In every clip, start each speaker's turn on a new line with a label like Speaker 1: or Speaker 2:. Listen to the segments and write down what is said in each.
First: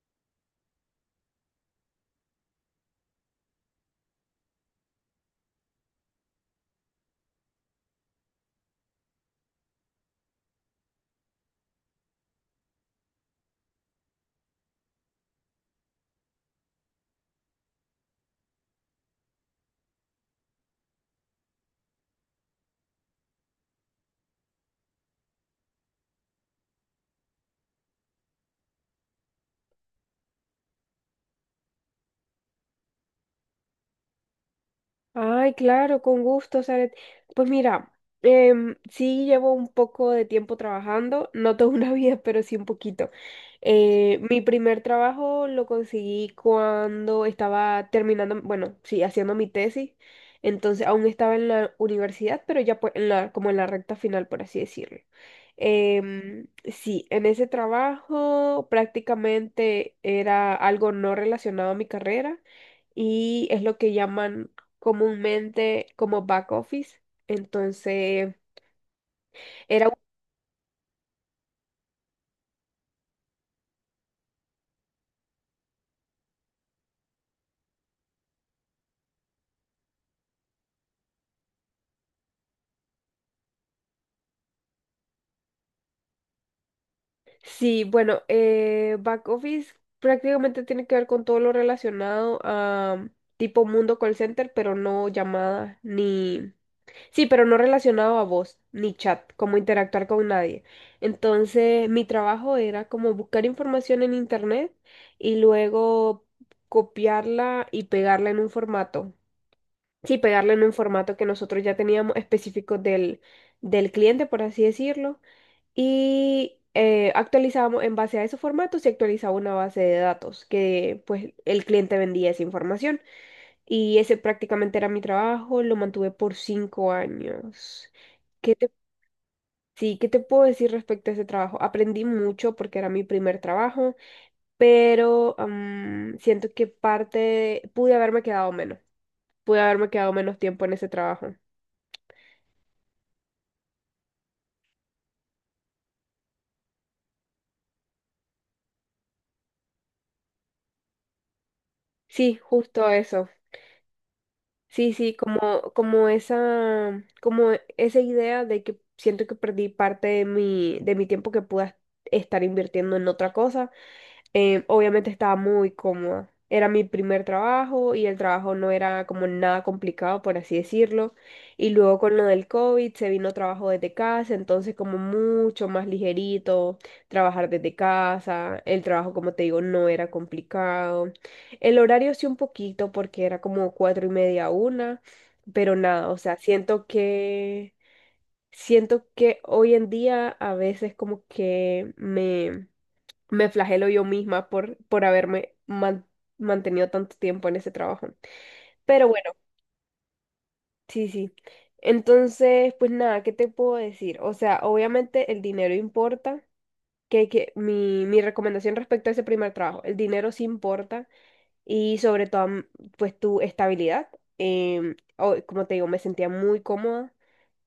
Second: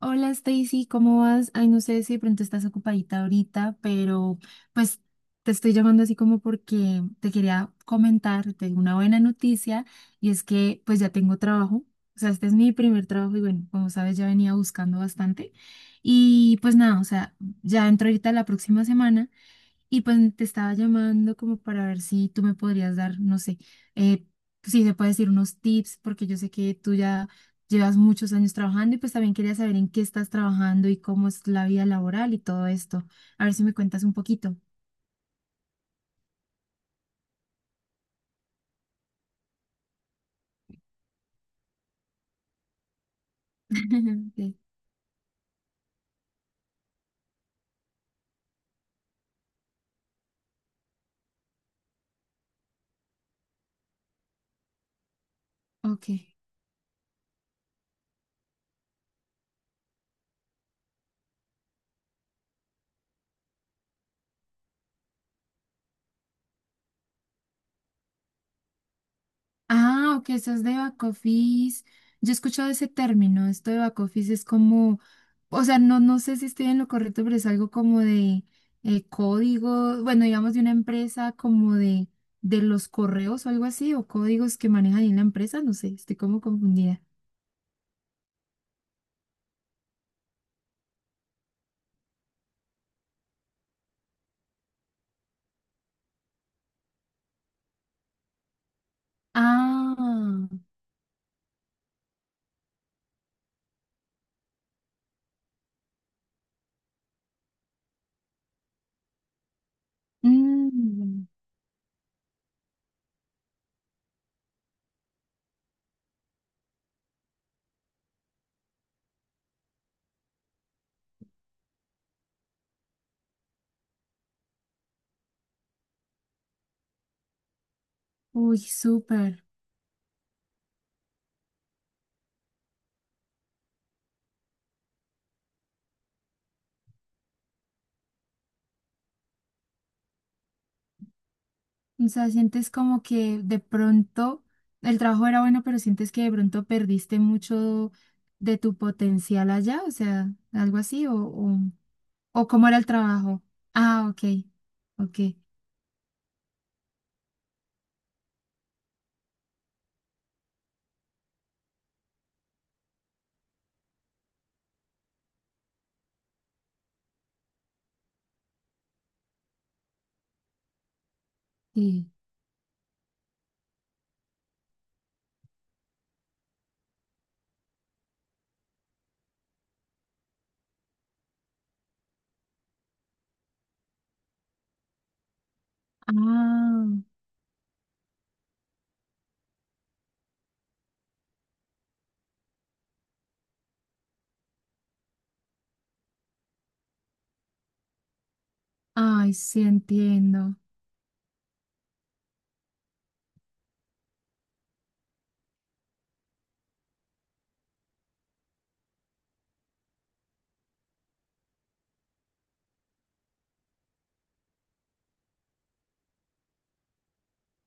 Speaker 1: Hola Stacy, ¿cómo vas? Ay, no sé si de pronto estás ocupadita ahorita, pero pues te estoy llamando así como porque te quería comentar, tengo una buena noticia y es que pues ya tengo trabajo, o sea, este es mi primer trabajo y bueno, como sabes ya venía buscando bastante y pues nada, o sea, ya entro ahorita la próxima semana y pues te estaba llamando como para ver si tú me podrías dar, no sé, eh, si se puede decir unos tips, porque yo sé que tú ya llevas muchos años trabajando y pues también quería saber en qué estás trabajando y cómo es la vida laboral y todo esto. A ver si me cuentas un poquito.
Speaker 2: Ay, claro, con gusto, Saret. Pues mira, sí llevo un poco de tiempo trabajando, no toda una vida, pero sí un poquito. Mi
Speaker 1: Sí.
Speaker 2: primer trabajo lo conseguí cuando estaba terminando, bueno, sí, haciendo mi tesis. Entonces aún estaba en la universidad, pero ya pues, como en la recta final, por así decirlo.
Speaker 1: Ok.
Speaker 2: Sí, en ese trabajo prácticamente era algo no relacionado a mi carrera y es lo que llaman comúnmente como back office. Entonces, era, un-
Speaker 1: Ah, ok, eso es de back office. Yo he escuchado ese término, esto de back office es como, o sea, no sé si estoy en lo correcto, pero es algo como de código, bueno, digamos de una empresa como de los correos o algo así, o códigos que manejan en la empresa, no sé, estoy como confundida.
Speaker 2: sí, bueno, back office prácticamente tiene que ver con todo lo relacionado a tipo mundo call center, pero no llamadas ni, sí, pero no relacionado a voz ni chat, como interactuar
Speaker 1: Ah,
Speaker 2: con nadie. Entonces, mi trabajo era como buscar información en internet y luego copiarla y pegarla en un formato. Sí, pegarlo en un formato que
Speaker 1: mm,
Speaker 2: nosotros ya teníamos específico del cliente, por así decirlo, y actualizábamos en base a esos formatos y actualizaba una base de datos que pues el cliente vendía esa información. Y ese prácticamente era mi trabajo, lo mantuve por cinco años. ¿Qué
Speaker 1: uy,
Speaker 2: te,
Speaker 1: súper.
Speaker 2: sí, ¿qué te puedo decir respecto a ese trabajo? Aprendí mucho porque era mi primer trabajo, pero siento que pude haberme quedado menos, pude haberme quedado menos tiempo en ese trabajo.
Speaker 1: O sea, sientes como que de pronto el trabajo era bueno, pero sientes que de pronto perdiste mucho de tu potencial allá, o sea, algo así,
Speaker 2: Sí,
Speaker 1: o cómo era
Speaker 2: justo
Speaker 1: el
Speaker 2: eso.
Speaker 1: trabajo. Ah, ok,
Speaker 2: Sí, sí,
Speaker 1: ok,
Speaker 2: como esa idea de que siento que perdí parte de mi tiempo que pude estar invirtiendo en otra cosa. Obviamente estaba muy cómoda. Era mi primer trabajo y el trabajo no era como nada complicado, por así decirlo. Y luego
Speaker 1: sí.
Speaker 2: con lo del COVID se vino trabajo desde casa, entonces como mucho más ligerito, trabajar desde casa. El trabajo, como te digo, no era complicado. El horario sí un poquito porque era como cuatro y media a una, pero nada, o sea,
Speaker 1: Ah,
Speaker 2: siento que hoy en día a veces como que me flagelo yo misma por mantenido tanto tiempo en ese trabajo. Pero bueno,
Speaker 1: ay, sí entiendo.
Speaker 2: sí, sí. Entonces, pues nada, ¿qué te puedo decir? O sea, obviamente el dinero importa. Mi recomendación respecto a ese primer trabajo, el dinero sí importa y sobre todo, pues tu estabilidad. Como te digo, me sentía muy cómoda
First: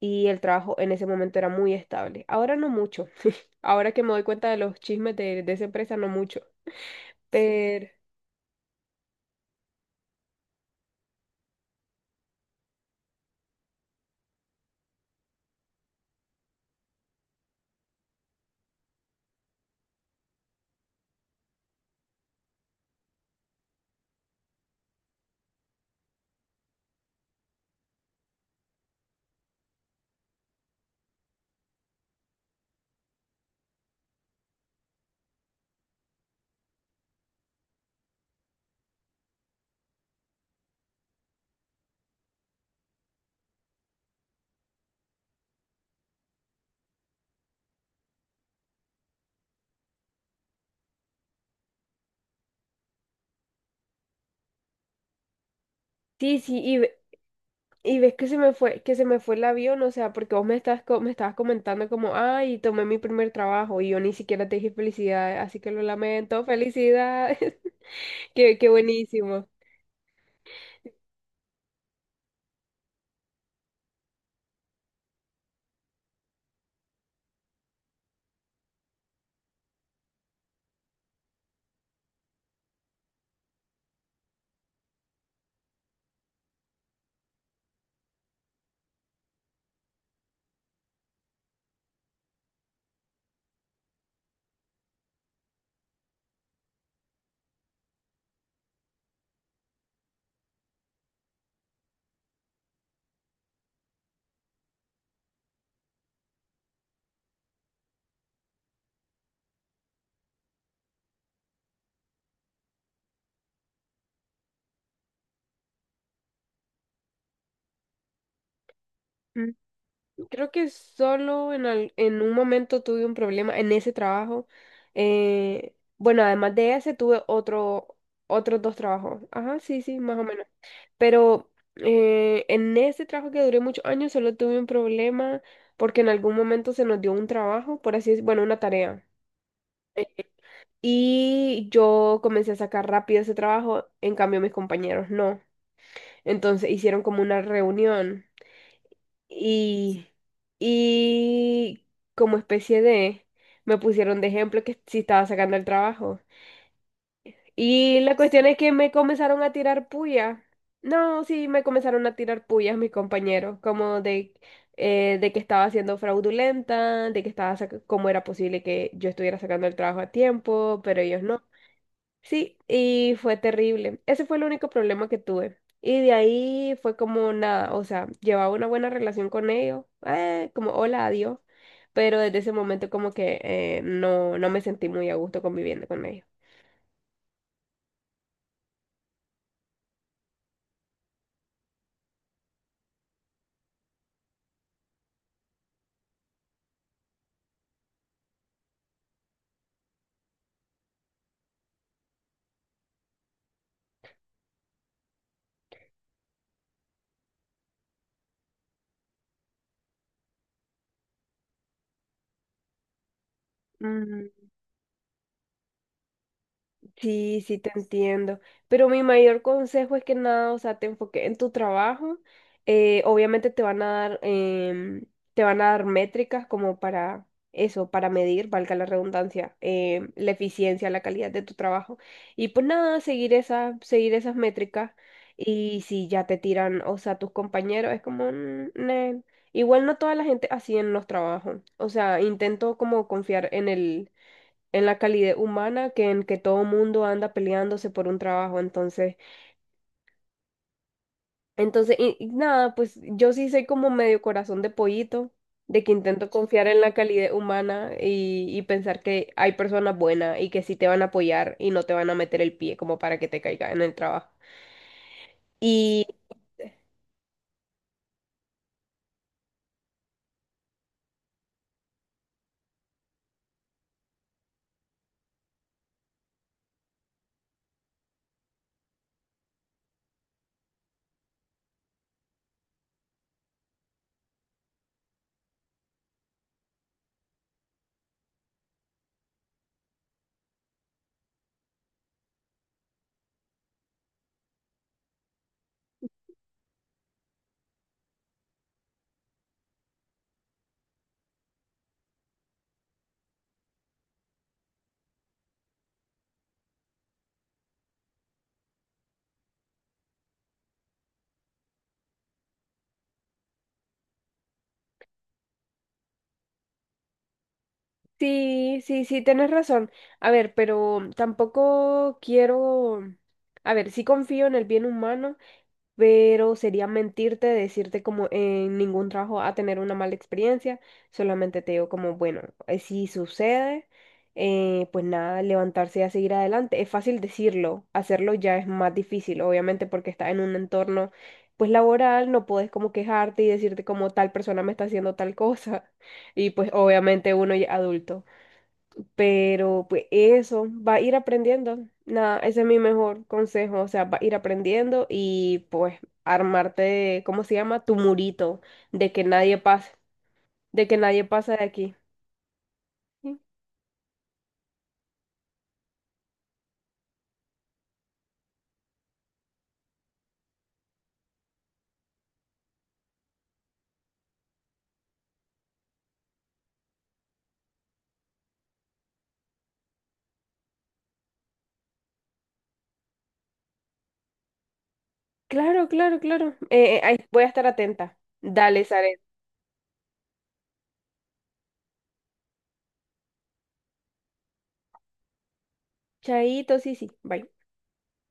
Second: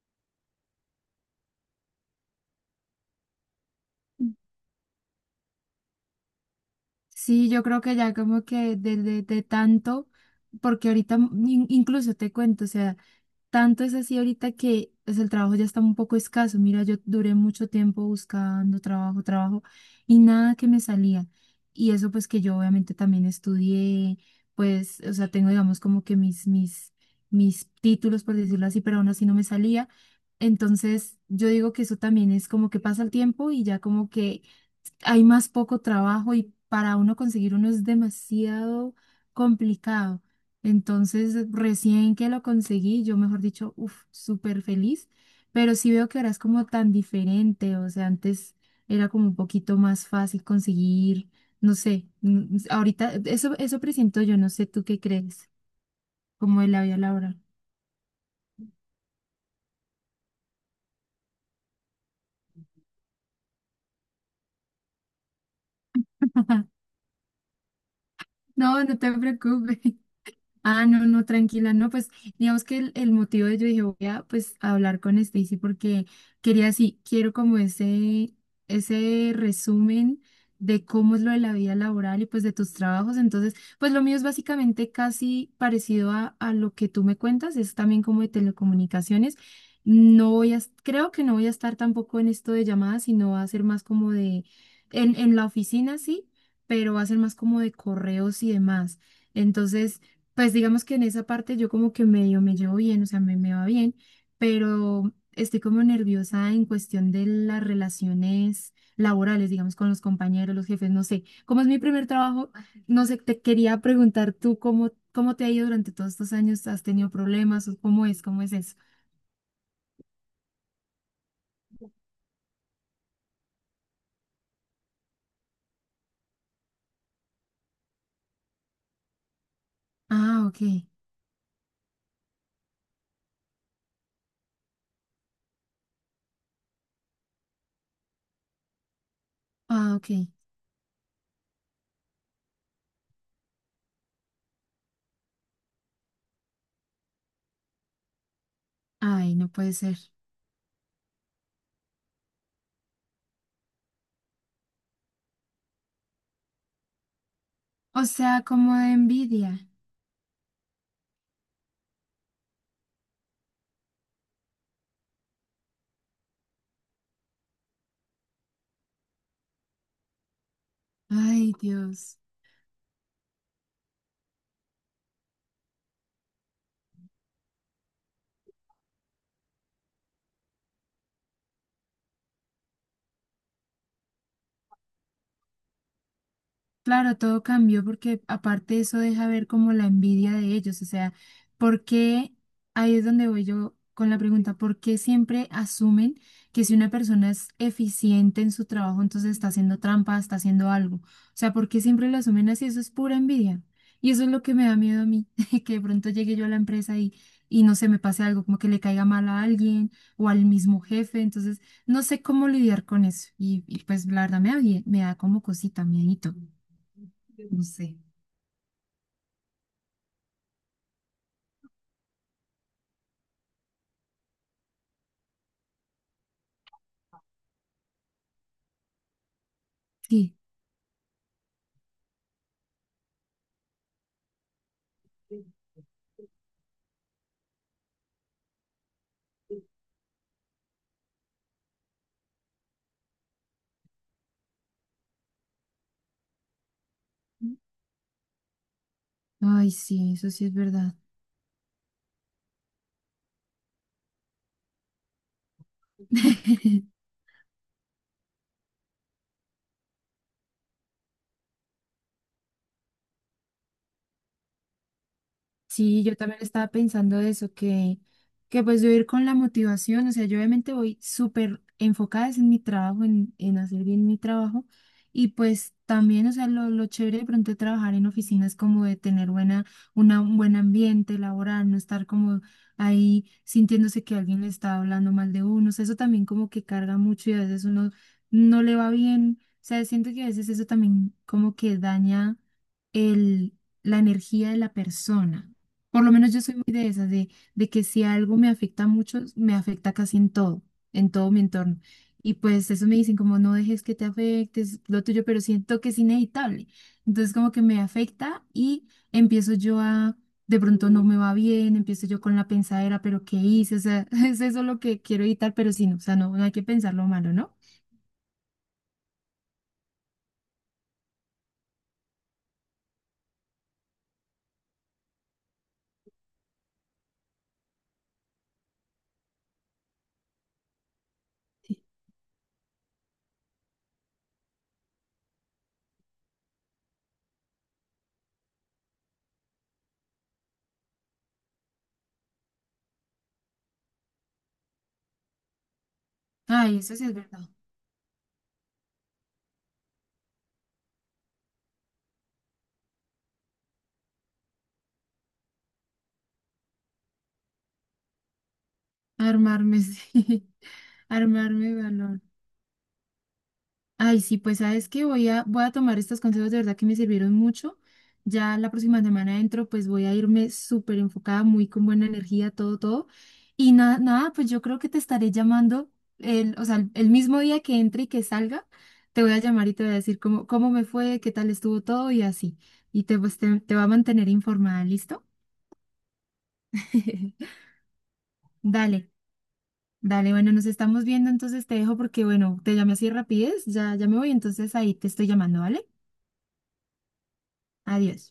Speaker 2: y el trabajo en ese momento era muy estable. Ahora no mucho. Ahora que me doy cuenta de los chismes de esa empresa, no mucho.
Speaker 1: Sí, yo creo
Speaker 2: Pero...
Speaker 1: que ya como que de tanto, porque ahorita incluso te cuento, o sea, tanto es así ahorita que pues, el trabajo ya está un poco escaso. Mira, yo duré mucho tiempo buscando trabajo y nada que me salía. Y eso pues que yo obviamente también estudié, pues, o sea, tengo digamos como que mis títulos, por decirlo así, pero aún así no me salía. Entonces, yo digo que eso también es como que pasa el tiempo y ya como que hay más poco trabajo y para uno conseguir uno es demasiado complicado. Entonces, recién que lo conseguí, yo mejor dicho, uff, súper feliz, pero sí veo que ahora es como tan diferente, o sea, antes era como un poquito más fácil conseguir, no sé, mm, ahorita eso, eso presiento yo, no sé tú qué crees,
Speaker 2: Sí, sí,
Speaker 1: como de la vida laboral.
Speaker 2: y ves que se me fue, que se me fue el avión, o sea, porque vos me estabas comentando como, ay, tomé mi primer trabajo y yo ni siquiera te dije felicidades, así que lo lamento, felicidades, qué
Speaker 1: No, no te
Speaker 2: buenísimo.
Speaker 1: preocupes. Ah, no, no, tranquila, no, pues digamos que el motivo de yo dije voy a pues a hablar con Stacy porque quería sí, quiero como ese resumen de cómo es lo de la vida laboral y pues de tus trabajos. Entonces, pues lo mío es básicamente casi parecido a lo que tú me cuentas, es también como de telecomunicaciones. No voy a, es- creo que no voy a estar tampoco en esto de llamadas, sino va a ser más como de, en la oficina sí, pero va a ser más como de correos y demás. Entonces, pues digamos que en esa parte yo como que medio me llevo bien, o sea, me va bien, pero estoy como nerviosa en cuestión de las relaciones laborales, digamos, con los compañeros, los jefes, no sé. Como es mi primer trabajo, no sé, te quería preguntar tú cómo, cómo te ha ido durante todos estos años, ¿has tenido problemas o cómo es eso?
Speaker 2: Mm, Creo que solo en un momento tuve un problema en ese trabajo. Bueno, además de ese tuve otros dos trabajos. Ajá, sí, sí, más o
Speaker 1: Ah,
Speaker 2: menos.
Speaker 1: ok,
Speaker 2: Pero en ese trabajo que duré muchos años solo tuve un problema porque en algún momento se nos dio un trabajo, por así decirlo, bueno, una tarea.
Speaker 1: ah,
Speaker 2: Eh,
Speaker 1: ok.
Speaker 2: Y yo comencé a sacar rápido ese trabajo, en cambio mis compañeros no. Entonces hicieron como una reunión
Speaker 1: Ay, no puede ser.
Speaker 2: y, y como especie de, me pusieron de ejemplo que si estaba sacando el trabajo. Y
Speaker 1: O
Speaker 2: la
Speaker 1: sea,
Speaker 2: cuestión es que
Speaker 1: como
Speaker 2: me
Speaker 1: de
Speaker 2: comenzaron a
Speaker 1: envidia.
Speaker 2: tirar puya. No, sí, me comenzaron a tirar puyas mis compañeros, como de que estaba siendo fraudulenta, de que cómo era posible que yo estuviera sacando el trabajo a tiempo, pero ellos no.
Speaker 1: Ay, Dios.
Speaker 2: Sí, y fue terrible. Ese fue el único problema que tuve. Y de ahí fue como nada, o sea, llevaba una buena relación con ellos, como hola, adiós, pero desde ese momento como que no, no me sentí muy a gusto conviviendo con ellos.
Speaker 1: Claro, todo cambió porque aparte eso deja ver como la envidia de ellos, o sea, ¿por qué? Ahí es donde voy yo con la pregunta, ¿por qué siempre asumen que si una persona es eficiente en su trabajo, entonces está haciendo trampa, está haciendo algo? O sea, ¿por qué siempre lo asumen así? Eso es pura envidia. Y eso es lo que me da miedo a mí, que de pronto llegue yo a la empresa y no se me pase algo, como que le caiga mal a alguien o al mismo jefe, entonces no sé cómo lidiar con eso. Y pues la verdad me da, me da como cosita, miedito.
Speaker 2: Sí, sí,
Speaker 1: No
Speaker 2: te
Speaker 1: sé.
Speaker 2: entiendo. Pero mi mayor consejo es que nada, o sea, te enfoques en tu trabajo. Obviamente te van a dar, te van a dar métricas como para eso, para medir, valga la redundancia, la
Speaker 1: Sí.
Speaker 2: eficiencia, la calidad de tu trabajo. Y pues nada, seguir esas métricas. Y si ya te tiran, o sea, tus compañeros, es como, "Mm, nel". Igual no toda la gente así en los trabajos. O sea, intento como confiar en el en la calidez humana que en que todo mundo anda peleándose por un trabajo. Entonces,
Speaker 1: Ay, sí, eso sí es verdad.
Speaker 2: y nada, pues yo sí soy como medio corazón de pollito, de que intento confiar en la calidez humana y pensar que hay personas buenas y que sí te van a apoyar y no te van a meter el pie como para que te caiga en el trabajo.
Speaker 1: Sí,
Speaker 2: Y
Speaker 1: yo también estaba pensando eso, que pues yo ir con la motivación, o sea, yo obviamente voy súper enfocada es en mi trabajo, en hacer bien mi trabajo, y pues también, o sea, lo chévere de pronto de trabajar en oficinas como de tener buena, una, un buen ambiente laboral, no estar como ahí sintiéndose que alguien le está hablando mal de uno, o sea, eso también como que carga mucho y a veces uno no le va bien, o sea, siento que a veces eso también como que daña el la energía de la persona. Por lo menos yo soy muy de esas, de que si algo me afecta mucho, me afecta casi en todo mi entorno. Y pues eso me dicen como no dejes que te afecte, es lo tuyo, pero siento que es inevitable. Entonces como que me afecta y empiezo yo a, de pronto no me va bien, empiezo yo con la pensadera, pero ¿qué hice? O sea, es eso lo que quiero evitar, pero sí, no, o sea, no, no hay que pensar lo malo, ¿no?
Speaker 2: sí, sí, sí, tienes razón. A ver, pero tampoco quiero, a ver, sí confío en el bien humano, pero sería mentirte decirte como en ningún trabajo a tener una mala experiencia, solamente te digo como, bueno, si sucede, pues nada, levantarse y a seguir adelante. Es fácil decirlo, hacerlo ya es más difícil, obviamente porque estás en un entorno pues laboral, no puedes como quejarte y decirte como tal persona me está haciendo tal cosa, y pues
Speaker 1: Ay, eso sí es
Speaker 2: obviamente
Speaker 1: verdad.
Speaker 2: uno ya adulto. Pero pues eso, va a ir aprendiendo. Nada, ese es mi mejor consejo. O sea, va a ir aprendiendo y pues armarte, ¿cómo se llama? Tu murito de que nadie
Speaker 1: Armarme,
Speaker 2: pase,
Speaker 1: sí.
Speaker 2: de que nadie pasa de
Speaker 1: Armarme de
Speaker 2: aquí.
Speaker 1: valor.
Speaker 2: Sí.
Speaker 1: Ay, sí, pues sabes que voy a, voy a tomar estos consejos de verdad que me sirvieron mucho. Ya la próxima semana entro, pues voy a irme súper enfocada, muy con buena energía, todo, todo. Y nada, nada, pues yo creo que te estaré llamando, el, o sea, el mismo día que entre y que salga, te voy a llamar y te voy a decir cómo, cómo me fue, qué tal estuvo todo y así. Y te, pues, te va a mantener informada, ¿listo?
Speaker 2: Claro, claro, claro. Ahí voy a estar atenta. Dale,
Speaker 1: Dale,
Speaker 2: Zaret.
Speaker 1: dale, bueno, nos estamos viendo, entonces te dejo porque, bueno, te llamé así rapidez, ya, ya me voy, entonces ahí te estoy llamando, ¿vale?
Speaker 2: Chaito, sí, sí. Bye.
Speaker 1: Adiós.